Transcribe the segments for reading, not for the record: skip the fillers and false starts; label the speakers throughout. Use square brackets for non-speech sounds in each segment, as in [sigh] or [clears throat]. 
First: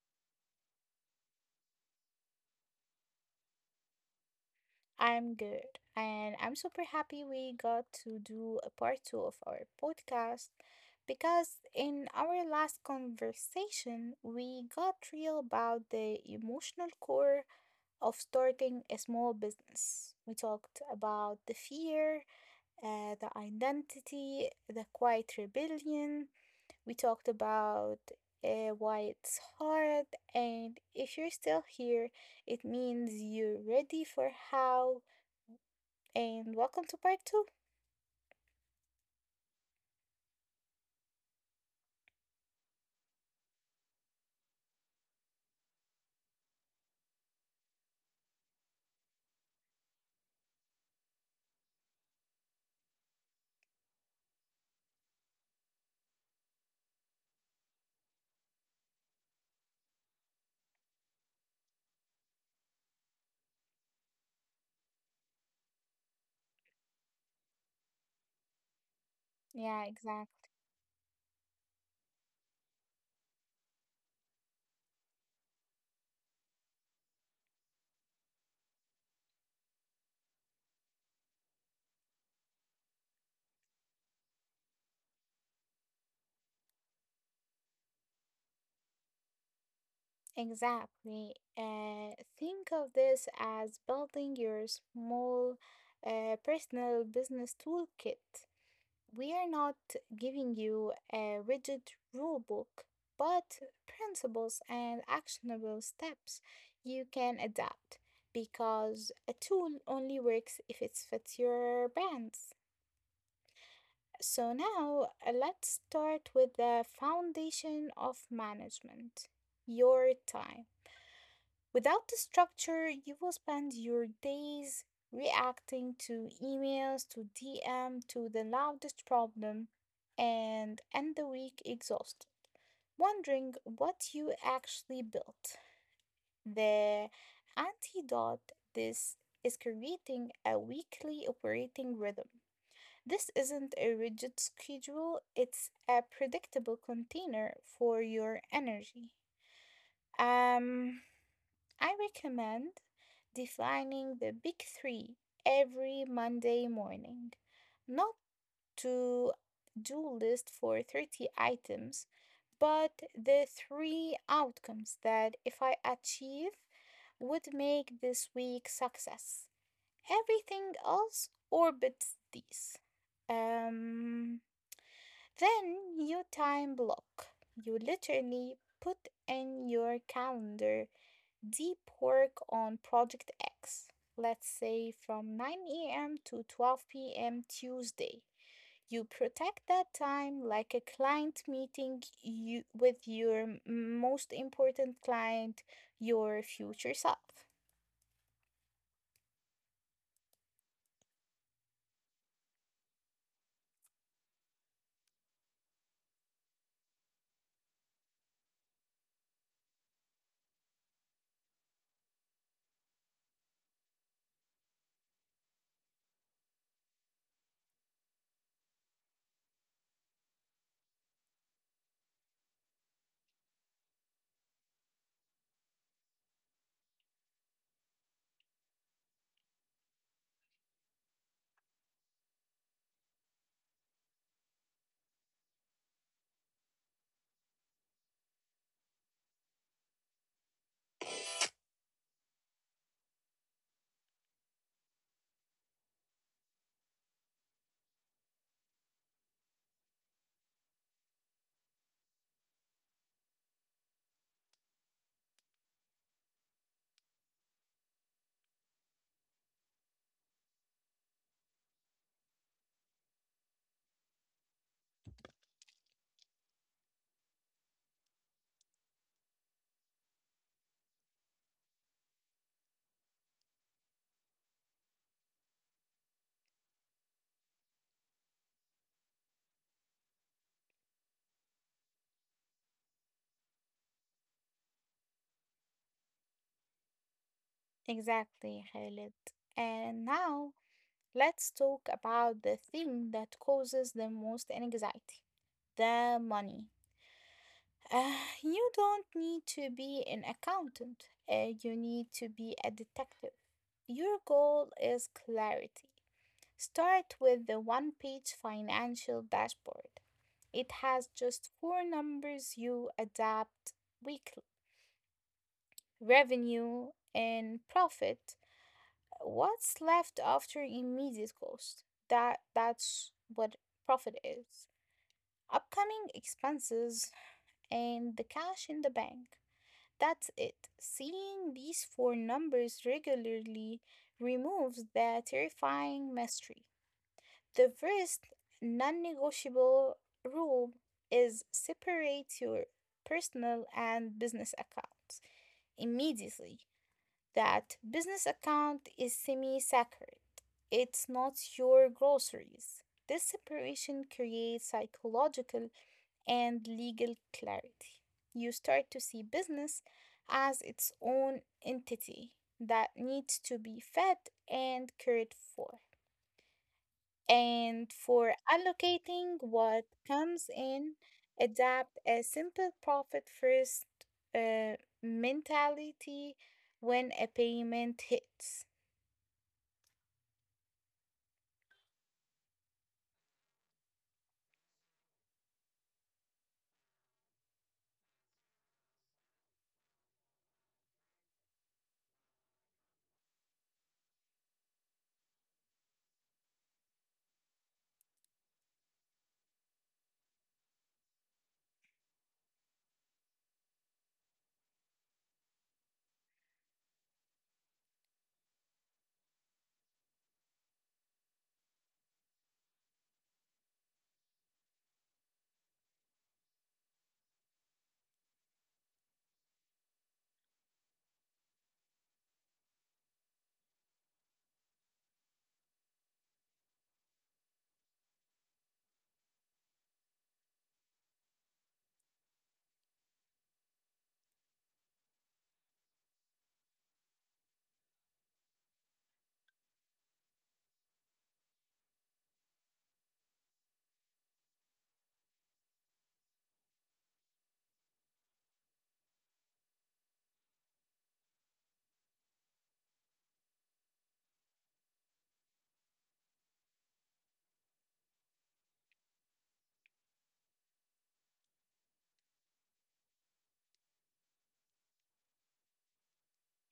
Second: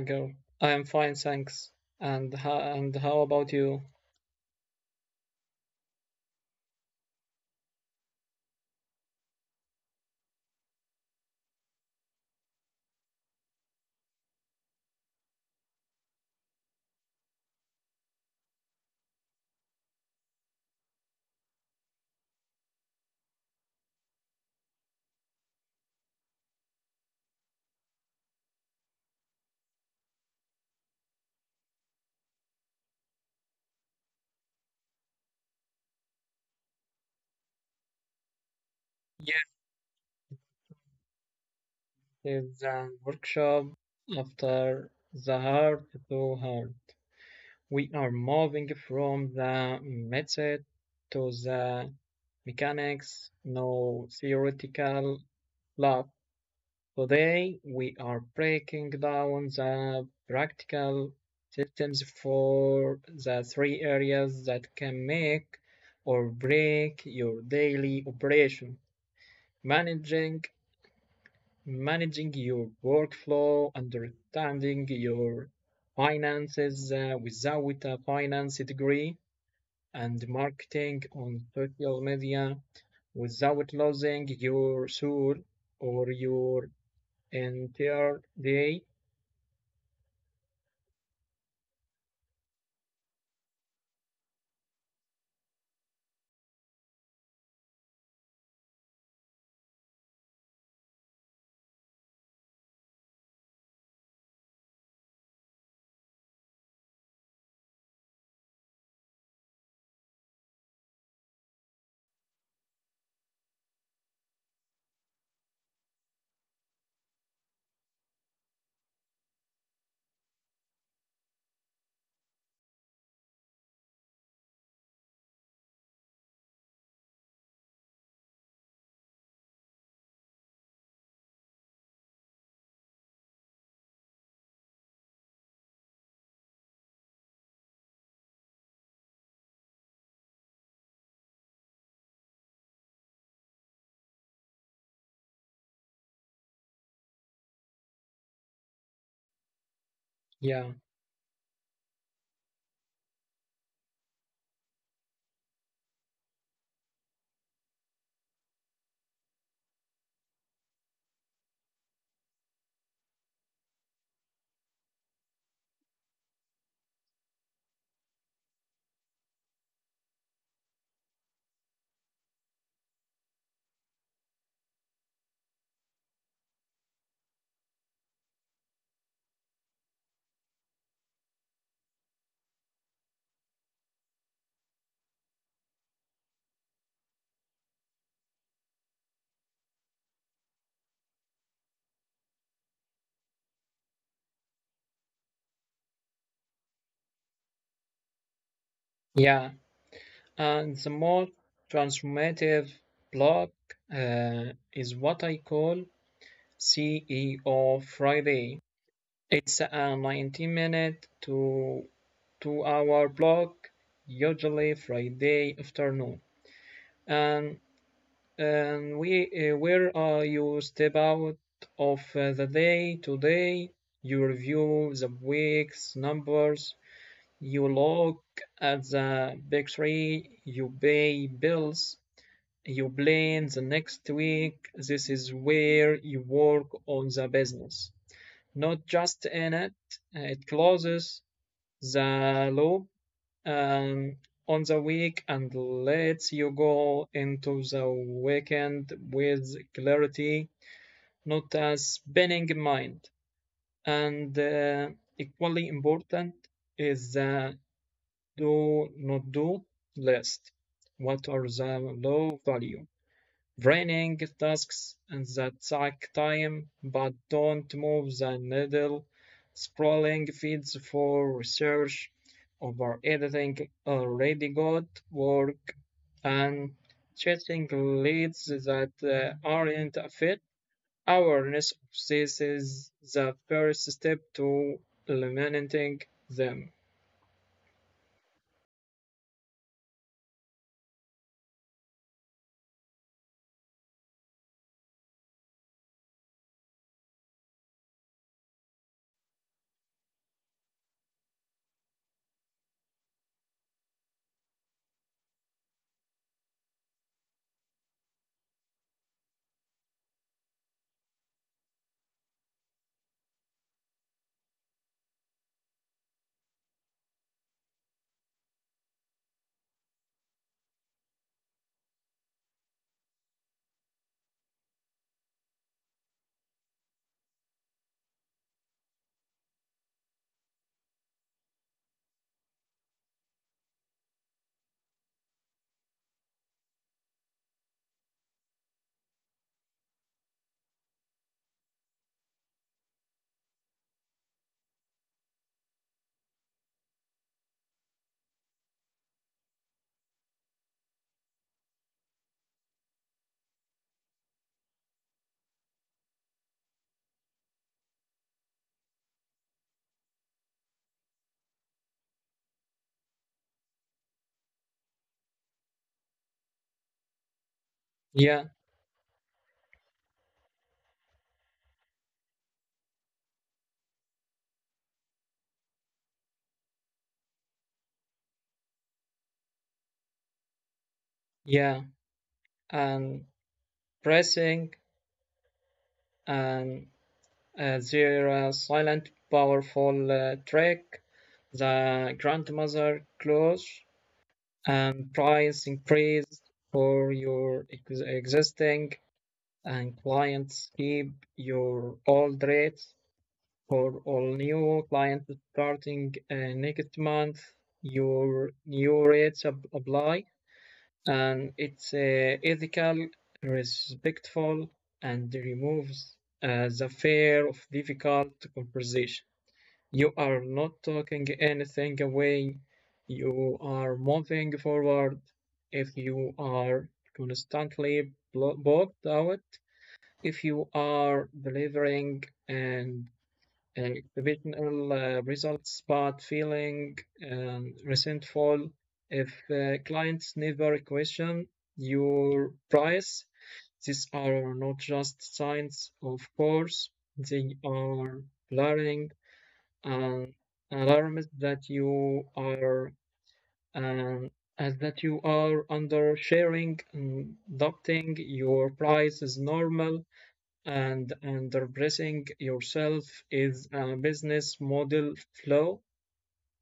Speaker 1: girl. I am fine, thanks. And how about you?
Speaker 2: I'm good, and I'm super happy we got to do a part two of our podcast because in our last conversation, we got real about the emotional core of starting a small business. We talked about the fear, the identity, the quiet rebellion. We talked about why it's hard, and if you're still here, it means you're ready for how and welcome to part two.
Speaker 1: Yes, the workshop after the heart to heart. We are moving from the method to the mechanics, no theoretical lab. Today we are breaking down the practical items for the three areas that can make or break your daily operation.
Speaker 2: Yeah, exactly.
Speaker 1: Managing managing your workflow, understanding your finances without a finance degree, and marketing on social media without losing your soul or your entire day.
Speaker 2: Exactly. Think of this as building your small personal business toolkit. We are not giving you a rigid rule book, but principles and actionable steps you can adapt because a tool only works if it fits your brands. So now let's start with the foundation of management, your time. Without the structure, you will spend your days reacting to emails, to DM, to the loudest problem, and end the week exhausted, wondering what you actually built. The antidote this is creating a weekly operating rhythm. This isn't a rigid schedule, it's a predictable container for your energy.
Speaker 1: Yeah,
Speaker 2: Um, I recommend defining the big three every Monday morning, not to do list for 30 items, but the three outcomes that if I achieve would make this week success. Everything else orbits these. Um, then you time block. You literally put in your calendar deep work on project X. Let's say from 9 a.m. to 12 p.m. Tuesday. You protect that time like a client meeting you, with your most important client, your future self.
Speaker 1: yeah. And the more transformative block uh, is what I call CEO Friday. It's a 90 minute to 2 hour block, usually Friday afternoon. And, and we, where you step out of the day today, you review the week's numbers, you look at the big three, you pay bills, you plan the next week. This is where you work on the business, not just in it. It closes the loop um, on the week and lets you go into the weekend with clarity, not a spinning mind. And equally important is the do not do list. What are the low value? Running tasks that take time but don't move the needle, scrolling feeds for research, over editing already good work, and chasing leads that aren't a fit. Awareness of this is the first step to eliminating them.
Speaker 2: Exactly, Khalid. And now let's talk about the thing that causes the most anxiety the money. Uh, you don't need to be an accountant, you need to be a detective. Your goal is clarity. Start with the one page financial dashboard. It has just four numbers you adapt weekly revenue and profit. What's left after immediate cost? That's what profit is. Upcoming expenses and the cash in the bank. That's it. Seeing these four numbers regularly removes the terrifying mystery. The first non-negotiable rule is separate your personal and business accounts immediately. That business account is semi sacred. It's not your groceries. This separation creates psychological and legal clarity. You start to see business as its own entity that needs to be fed and cared for. And for
Speaker 1: Yeah,
Speaker 2: allocating what comes in, adapt a simple profit first uh, mentality when a payment hits.
Speaker 1: yeah, and pressing and their silent, powerful track, the grandmother clause, and price increase for your existing and clients keep your old rates for all new clients starting next month. Your new rates apply, and it's ethical, respectful, and removes the fear of difficult conversation. You are not talking anything away. You are moving forward. If you are constantly bogged out, if you are delivering and uh, results but feeling resentful, if clients never question your price, these are not just signs, of course, they are blurring um, an alarms that you are um, as that you are under sharing and adopting your price is normal and underpricing yourself is a business model flaw.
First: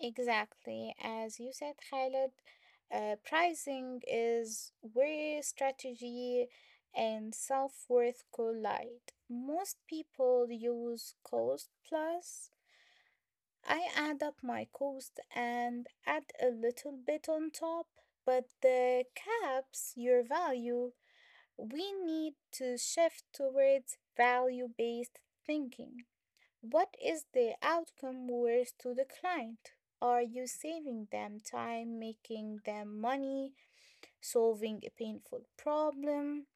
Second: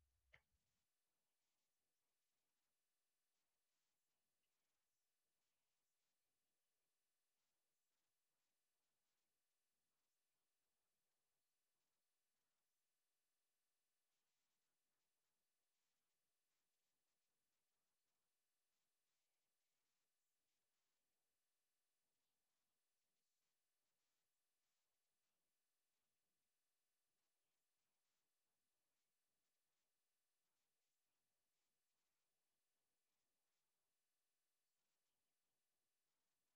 Speaker 2: Exactly. As you said, Khaled, pricing is where strategy and self-worth collide. Most people use cost plus. I add up my cost and add a little bit on top, but the caps your value. We need to shift towards value-based thinking. What is the outcome worth to the client? Are you saving them time, making them money, solving a painful problem?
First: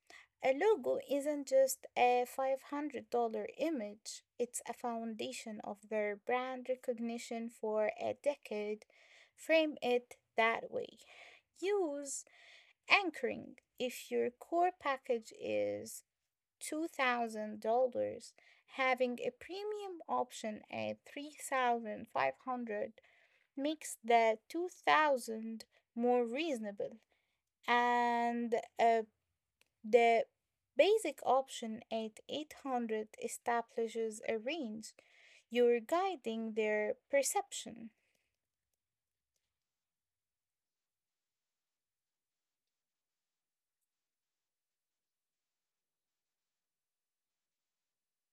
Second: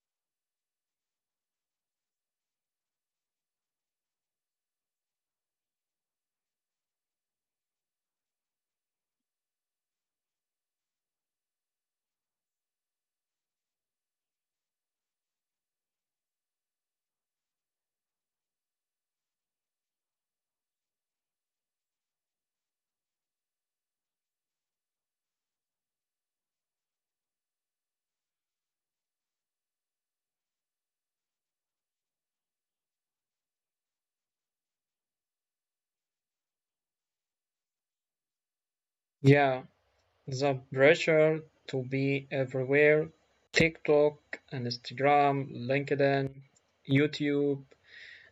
Speaker 2: A logo isn't just a $500 image, it's a foundation of their brand recognition for a decade. Frame it that way. Use anchoring. If your core package is $2,000, having a premium option at 3,500 makes the 2000 more reasonable and uh, the basic option at 800 establishes a range you're guiding their perception
Speaker 1: Yeah, the pressure to be everywhere, TikTok, Instagram, LinkedIn, YouTube,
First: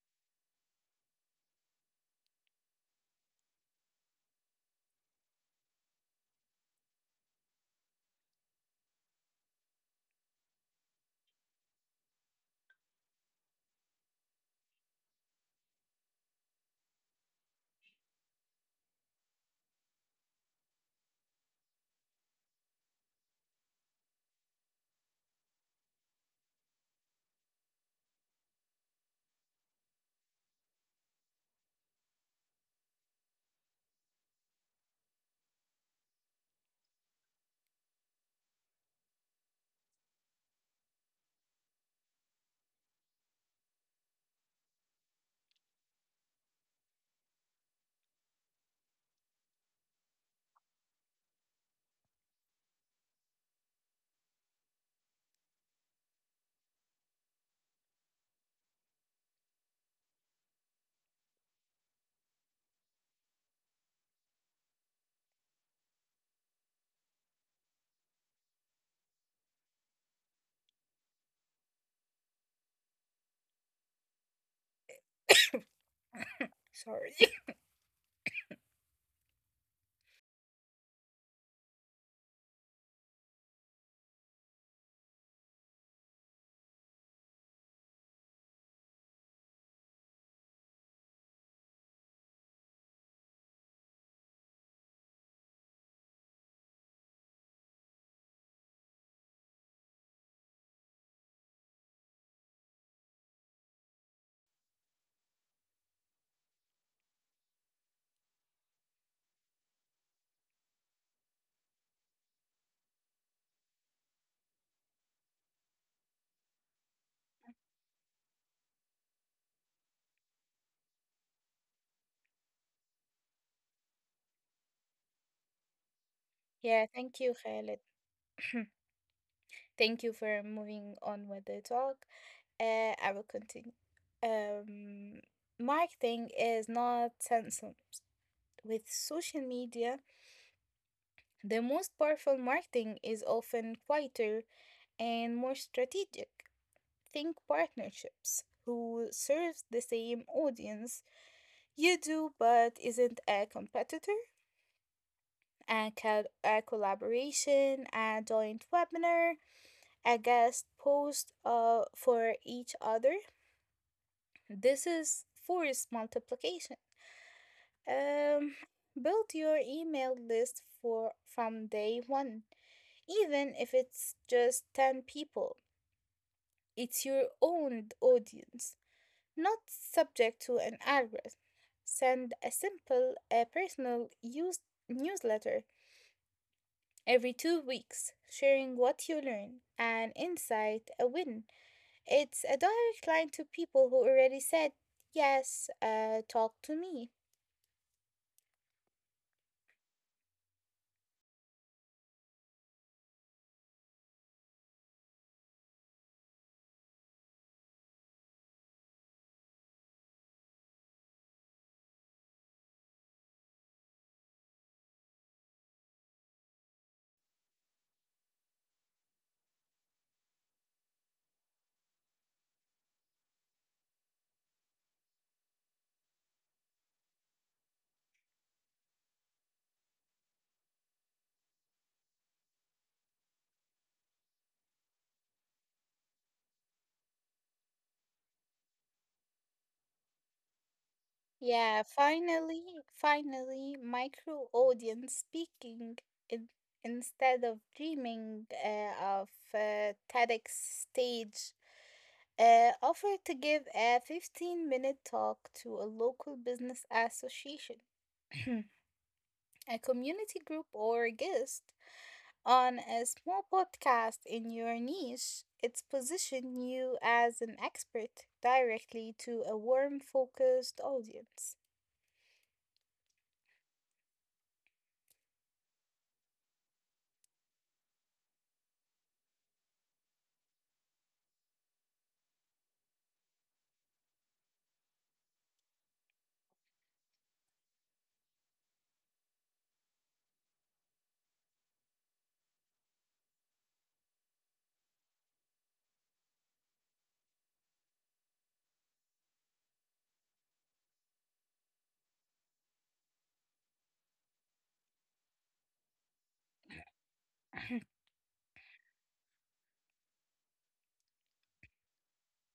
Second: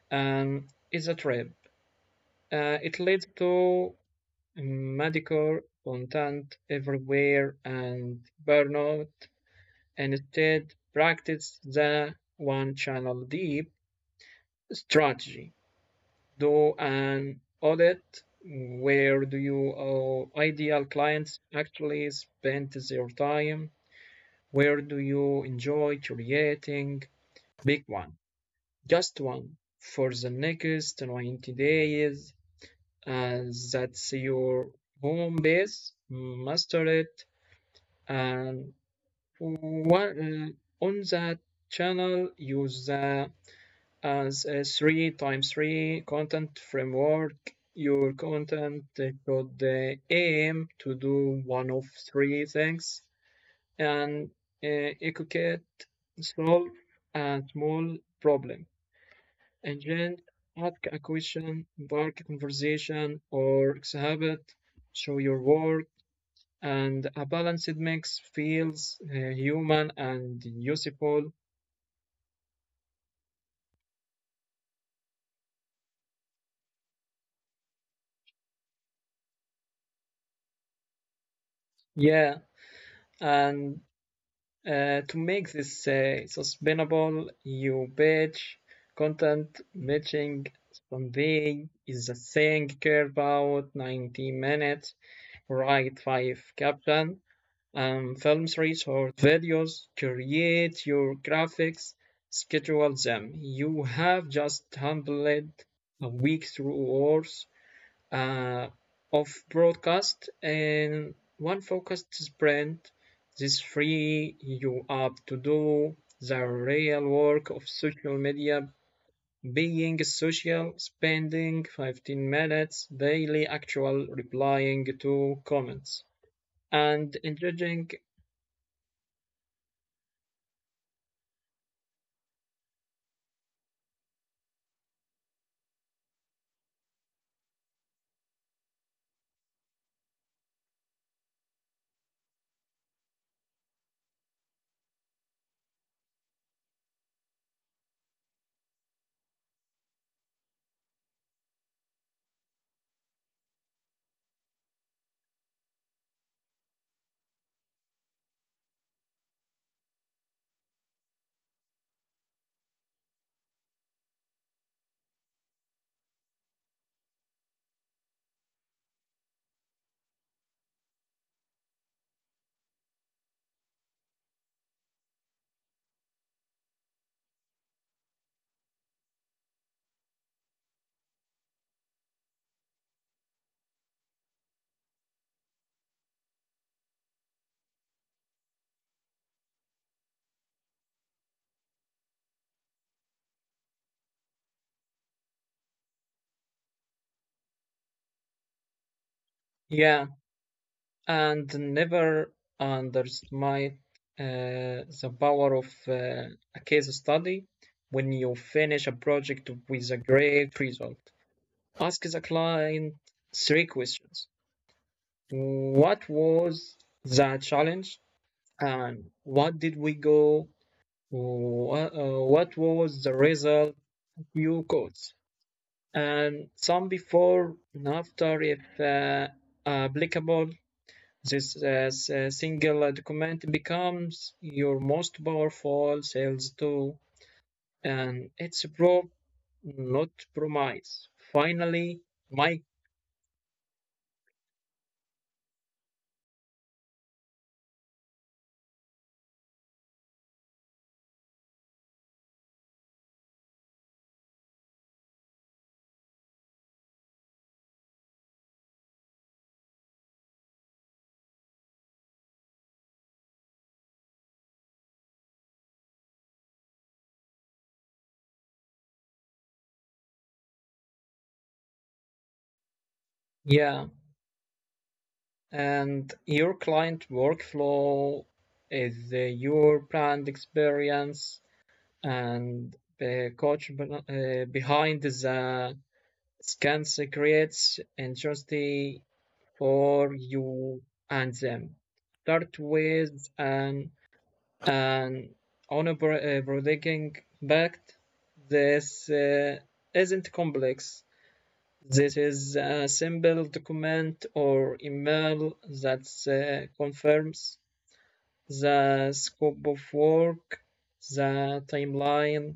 Speaker 1: and is a trip. It leads to mediocre content everywhere and burnout. And Instead, practice the one channel deep strategy. Do an audit. Where do your ideal clients actually spend their time? Where do you enjoy creating? Pick one, just one, for the next 90 days. As that's your home base. Master it and one, on that channel use the as a 3 times 3 content framework your content should aim to do one of three things and educate solve a small problem engage ask a question spark a conversation or exhibit show your work and a balanced mix feels human and useful.
Speaker 2: sorry.
Speaker 1: Yeah, and to make this sustainable, you batch content matching someday is a thing care about 90 minutes, write five caption, films, research, videos, create your graphics, schedule them. You have just handled a week through hours uh, of broadcast and one focused sprint. This free you up to do the real work of social media, being social, spending 15 minutes daily actual replying to comments
Speaker 2: [laughs] Yeah,
Speaker 1: and
Speaker 2: thank you, Khaled.
Speaker 1: engaging.
Speaker 2: [clears throat] Thank you for moving on with the talk. I will continue. Um, Marketing is not censored. With social media, the most powerful marketing is often quieter and more strategic. Think partnerships who serves the same audience you do but isn't a competitor, a collaboration, a joint webinar, a guest post for each other. This is forced multiplication. Um, Build your email list for from day one, even if it's just 10 people. It's your own audience, not subject to an algorithm. Send a simple, a personal use newsletter every 2 weeks, sharing what you learn, an insight, a win. It's a direct line to people who already said, yes, talk to me.
Speaker 1: Yeah, and never underestimate the power of a case study when you finish a project with a great result. Ask the client three questions. What was the challenge? And what did we go? What was the result you got? And some before and after, if applicable. This s- single document becomes your most powerful sales tool and it's pro, not promise.
Speaker 2: Yeah,
Speaker 1: Finally, my
Speaker 2: finally, finally, micro audience speaking in, instead of dreaming of TEDx stage, offer to give a 15-minute talk to a local business association, [clears throat] a community group, or a guest on a small podcast in your niche. It's position you as an expert directly to a warm, focused audience.
Speaker 1: yeah, and your client workflow is your brand experience and the coach behind the scans creates interesting for you and them. Start with an and on a bro- uh, this isn't complex. This is a simple document or email that confirms the scope of work, the timeline,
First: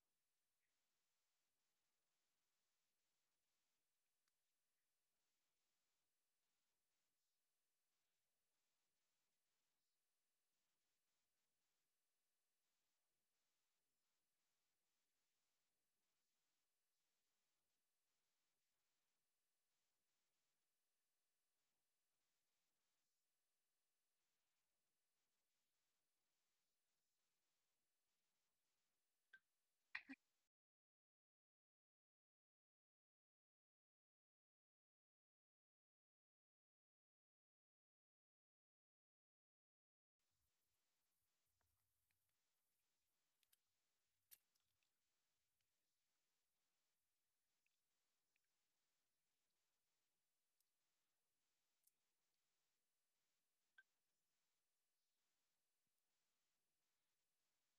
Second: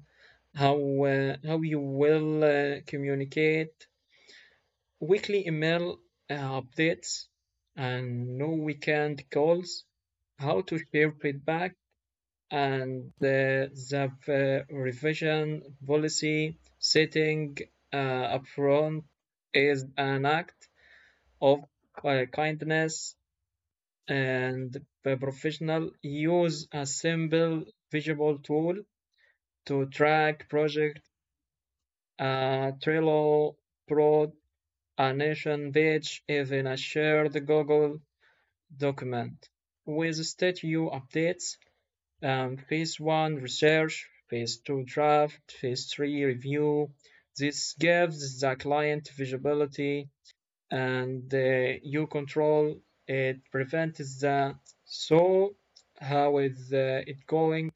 Speaker 1: how how you will communicate, weekly email updates and no weekend calls, how to share feedback and the revision policy setting upfront is an act of kindness and the professional. Use a simple visual tool to track project, Trello, Pro, a nation page, even a shared Google document. With statue updates, phase one research, phase two draft, phase three review. This gives the client visibility and you control. It prevents the "so how is it going"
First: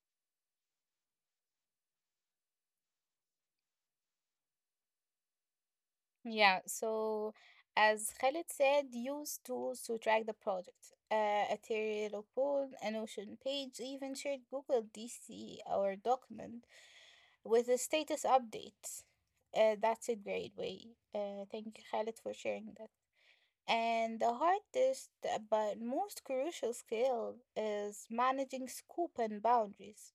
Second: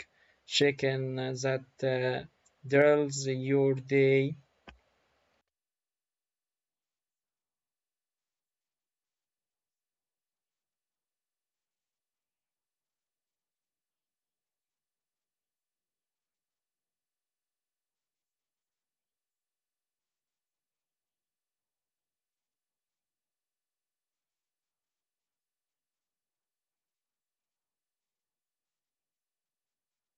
Speaker 1: checking that drills your day.
Speaker 2: Yeah, so as Khalid said, use tools to track the project. A Trello report, a Notion page, even shared Google DC or document with the status updates. That's a great way. Thank you, Khalid, for sharing that. And the hardest but most crucial skill is managing scope and boundaries.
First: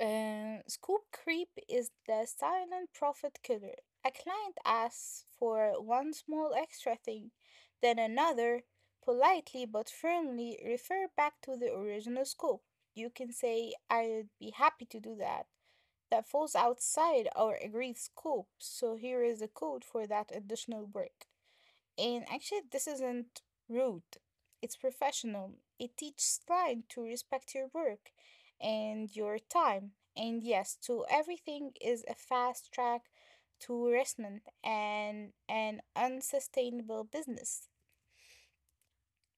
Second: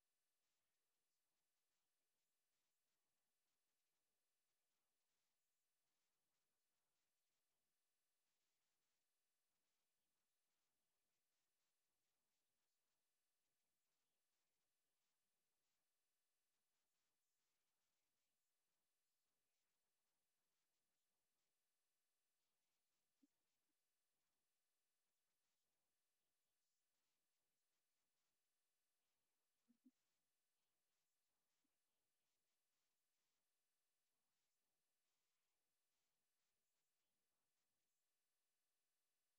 Speaker 2: Scoop creep is the silent profit killer. A client asks for one small extra thing, then another, politely but firmly refer back to the original scope. You can say, I'd be happy to do that. That falls outside our agreed scope, so here is the code for that additional work. And actually, this isn't rude, it's professional. It teaches client to respect your work and your time. And yes, to everything is a fast track to harassment and an unsustainable business.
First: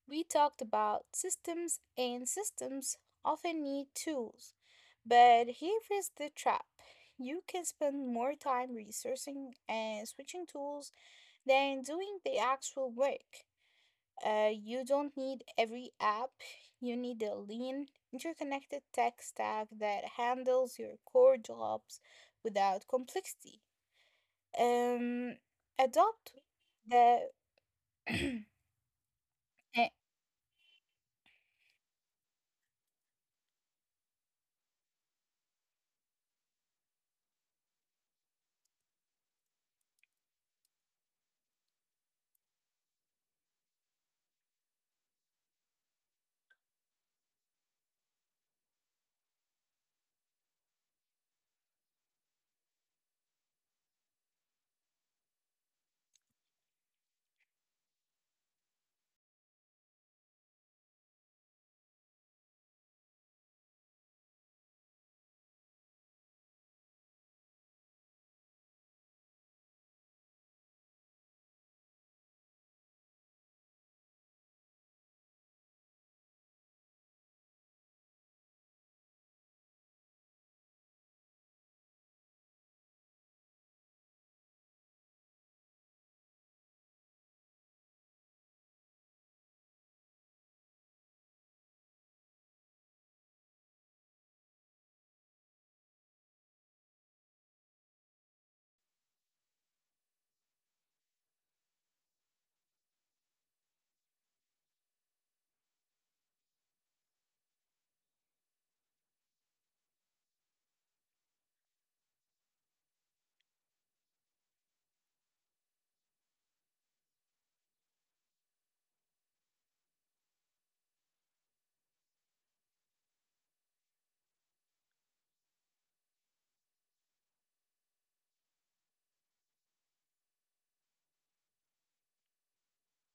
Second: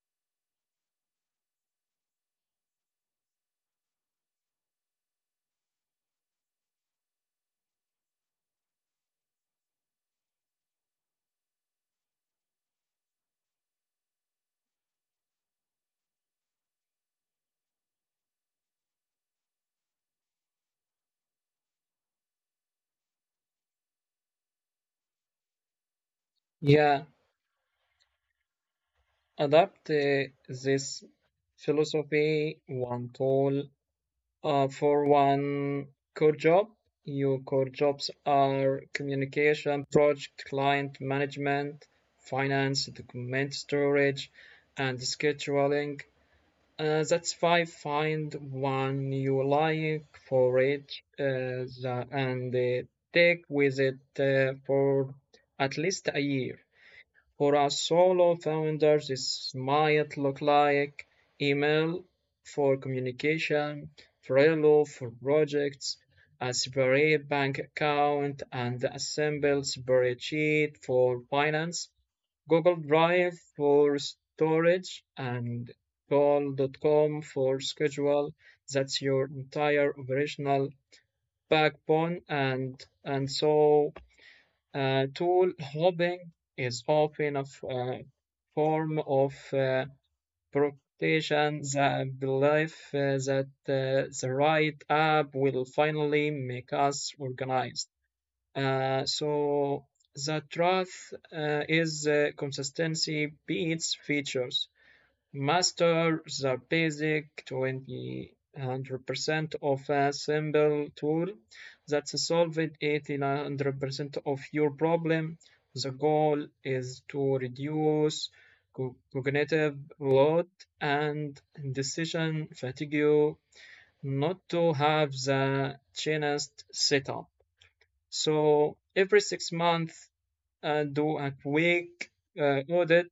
Speaker 2: We talked about systems, and systems often need tools. But here is the trap. You can spend more time researching and switching tools than doing the actual work. You don't need every app. You need a lean, interconnected tech stack that handles your core jobs without complexity. Um, adopt
Speaker 1: Yeah,
Speaker 2: the [clears throat]
Speaker 1: adapt
Speaker 2: Eh,
Speaker 1: this philosophy, one tool for one core job. Your core jobs are communication, project, client management, finance, document storage, and scheduling. That's five. Find one you like for each, the- and take with it for at least a year. For us solo founders, this might look like email for communication, Trello for projects, a separate bank account, and a simple spreadsheet for finance, Google Drive for storage, and call.com for schedule. That's your entire operational backbone, and so tool hopping is often a form of protection, the belief that the right app will finally make us organized. So the truth is consistency beats features. Master the basic 20 100% of a simple tool that solved 80 100% of your problem. The goal is to reduce cognitive load and decision fatigue, not to have the chainest setup. So every 6 months, do a quick audit.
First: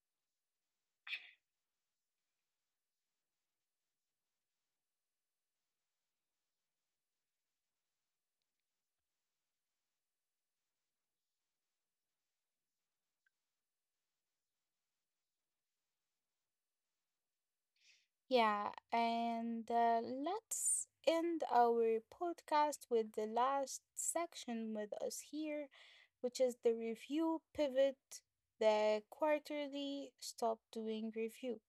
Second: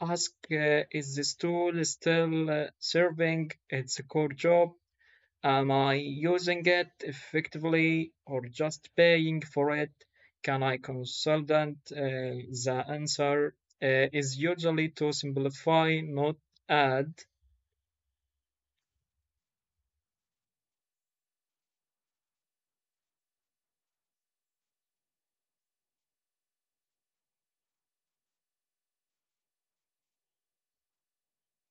Speaker 1: Ask, is this tool still serving its core job? Am I using it effectively or just paying for it? Can I consult it? The answer is usually to simplify, not add.
Speaker 2: yeah, and let's end our podcast with the last section with us here, which is the review pivot, the quarterly stop doing review.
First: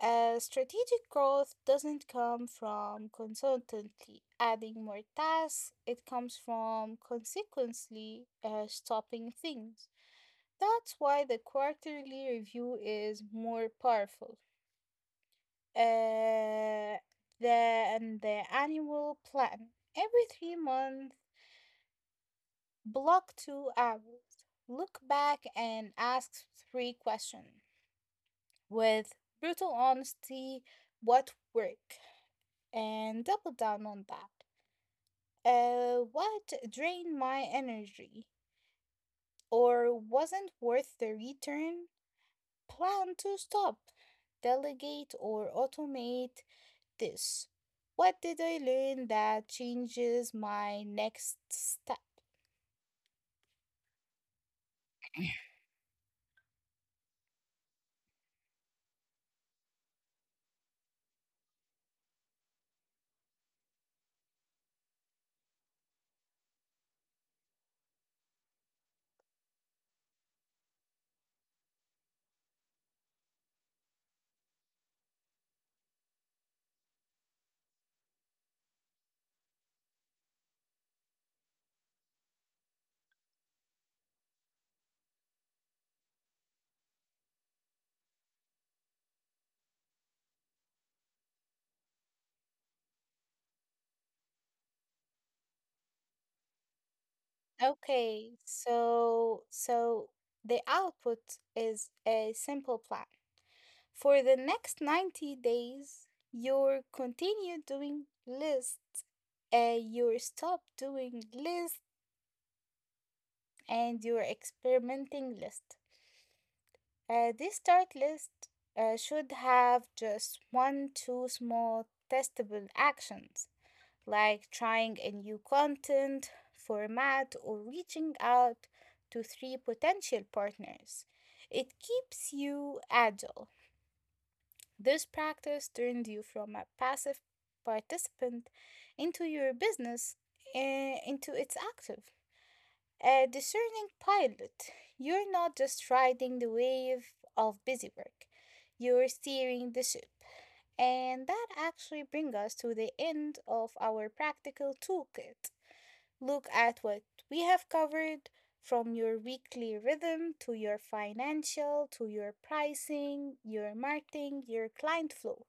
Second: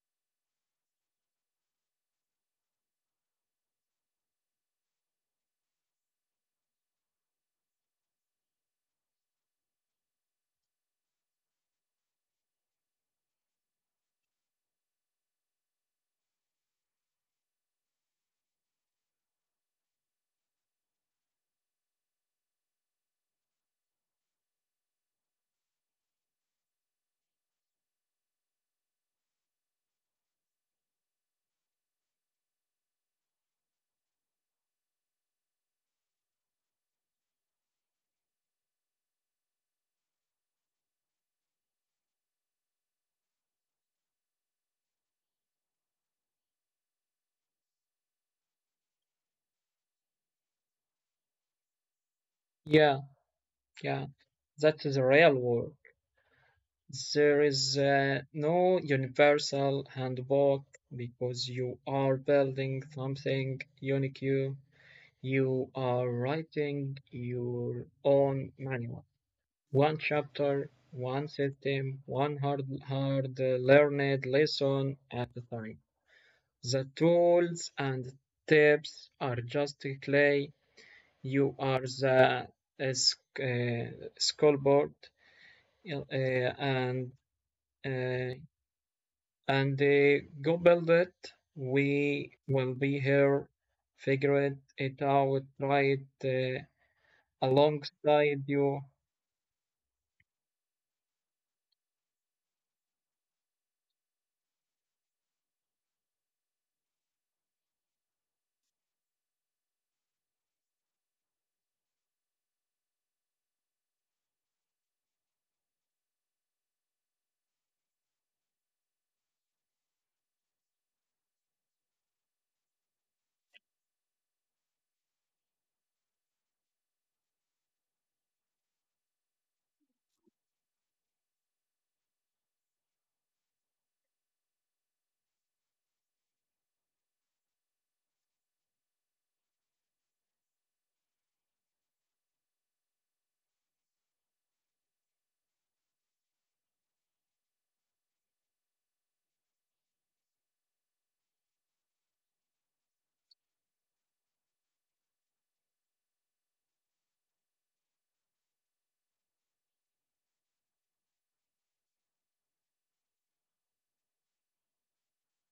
Speaker 2: Strategic growth doesn't come from constantly adding more tasks, it comes from consequently stopping things. That's why the quarterly review is more powerful uh, than the annual plan. Every 3 months, block 2 hours, look back and ask three questions with brutal honesty what worked and double down on that. What drained my energy or wasn't worth the return? Plan to stop, delegate, or automate this. What did I learn that changes my next step?
Speaker 1: Yeah, yeah, that is the real work. There is no universal handbook because you are building something unique. You are writing your own manual. One chapter, one system, one hard learned lesson at a time. The tools and tips are just clay. You are the uh, uh, scoreboard uh, and uh, and go build it. We will be here, figure it out, try it,
Speaker 2: Okay,
Speaker 1: alongside you.
Speaker 2: so so the output is a simple plan. For the next 90 days, you continue doing lists. You stop doing lists, and you're experimenting list. This start list should have just one, two small testable actions, like trying a new content, format, or reaching out to three potential partners. It keeps you agile. This practice turned you from a passive participant into your business, into its active. A discerning pilot, you're not just riding the wave of busy work, you're steering the ship. And that actually brings us to the end of our practical toolkit. Look at what we have covered from your weekly rhythm to your financial, to your pricing, your marketing, your client flow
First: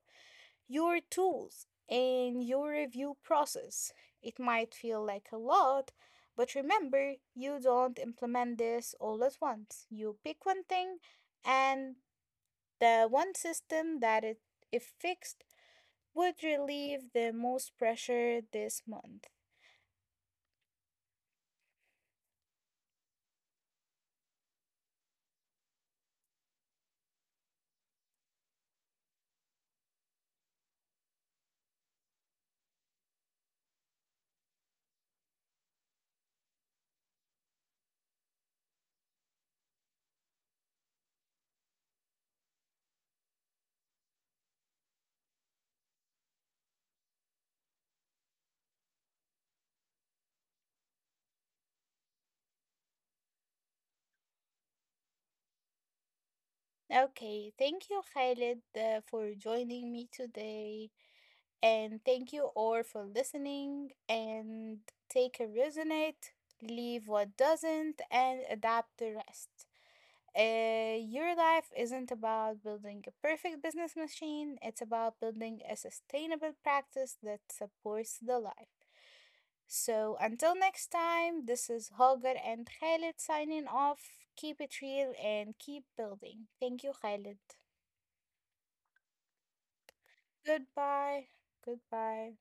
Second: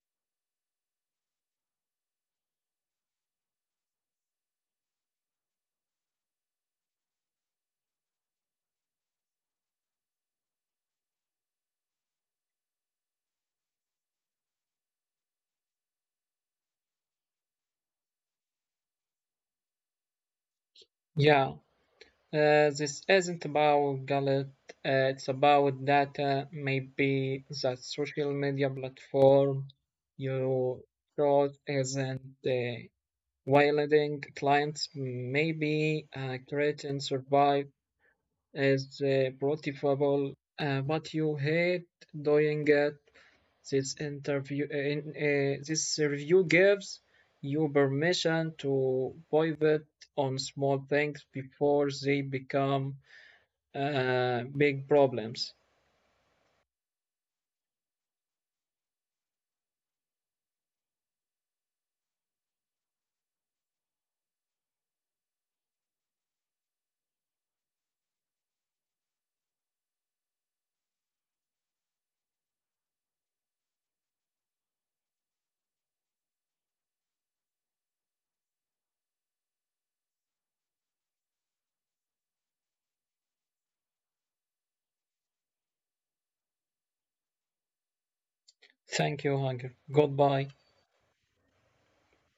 Speaker 2: your tools and your review process. It might feel like a lot, but remember, you don't implement this all at once. You pick one thing and the one system that it if fixed would relieve the most pressure this month.
Speaker 1: Yeah, this isn't about Gallet, it's about data. Maybe that social media platform you chose isn't wielding clients, maybe create and survive is profitable, but you hate doing it. This review gives you permission to pivot on small things before they become big problems.
Speaker 2: Okay, thank you, Khalid, for joining me today. And thank you all for listening. And take a resonate, leave what doesn't, and adapt the rest. Your life isn't about building a perfect business machine, it's about building a sustainable practice that supports the life. So until next time, this is Hagar and Khalid signing off. Keep it real and keep building. Thank you, Khalid.
Speaker 1: Thank you, Hunger. Goodbye.
Speaker 2: Goodbye. Goodbye.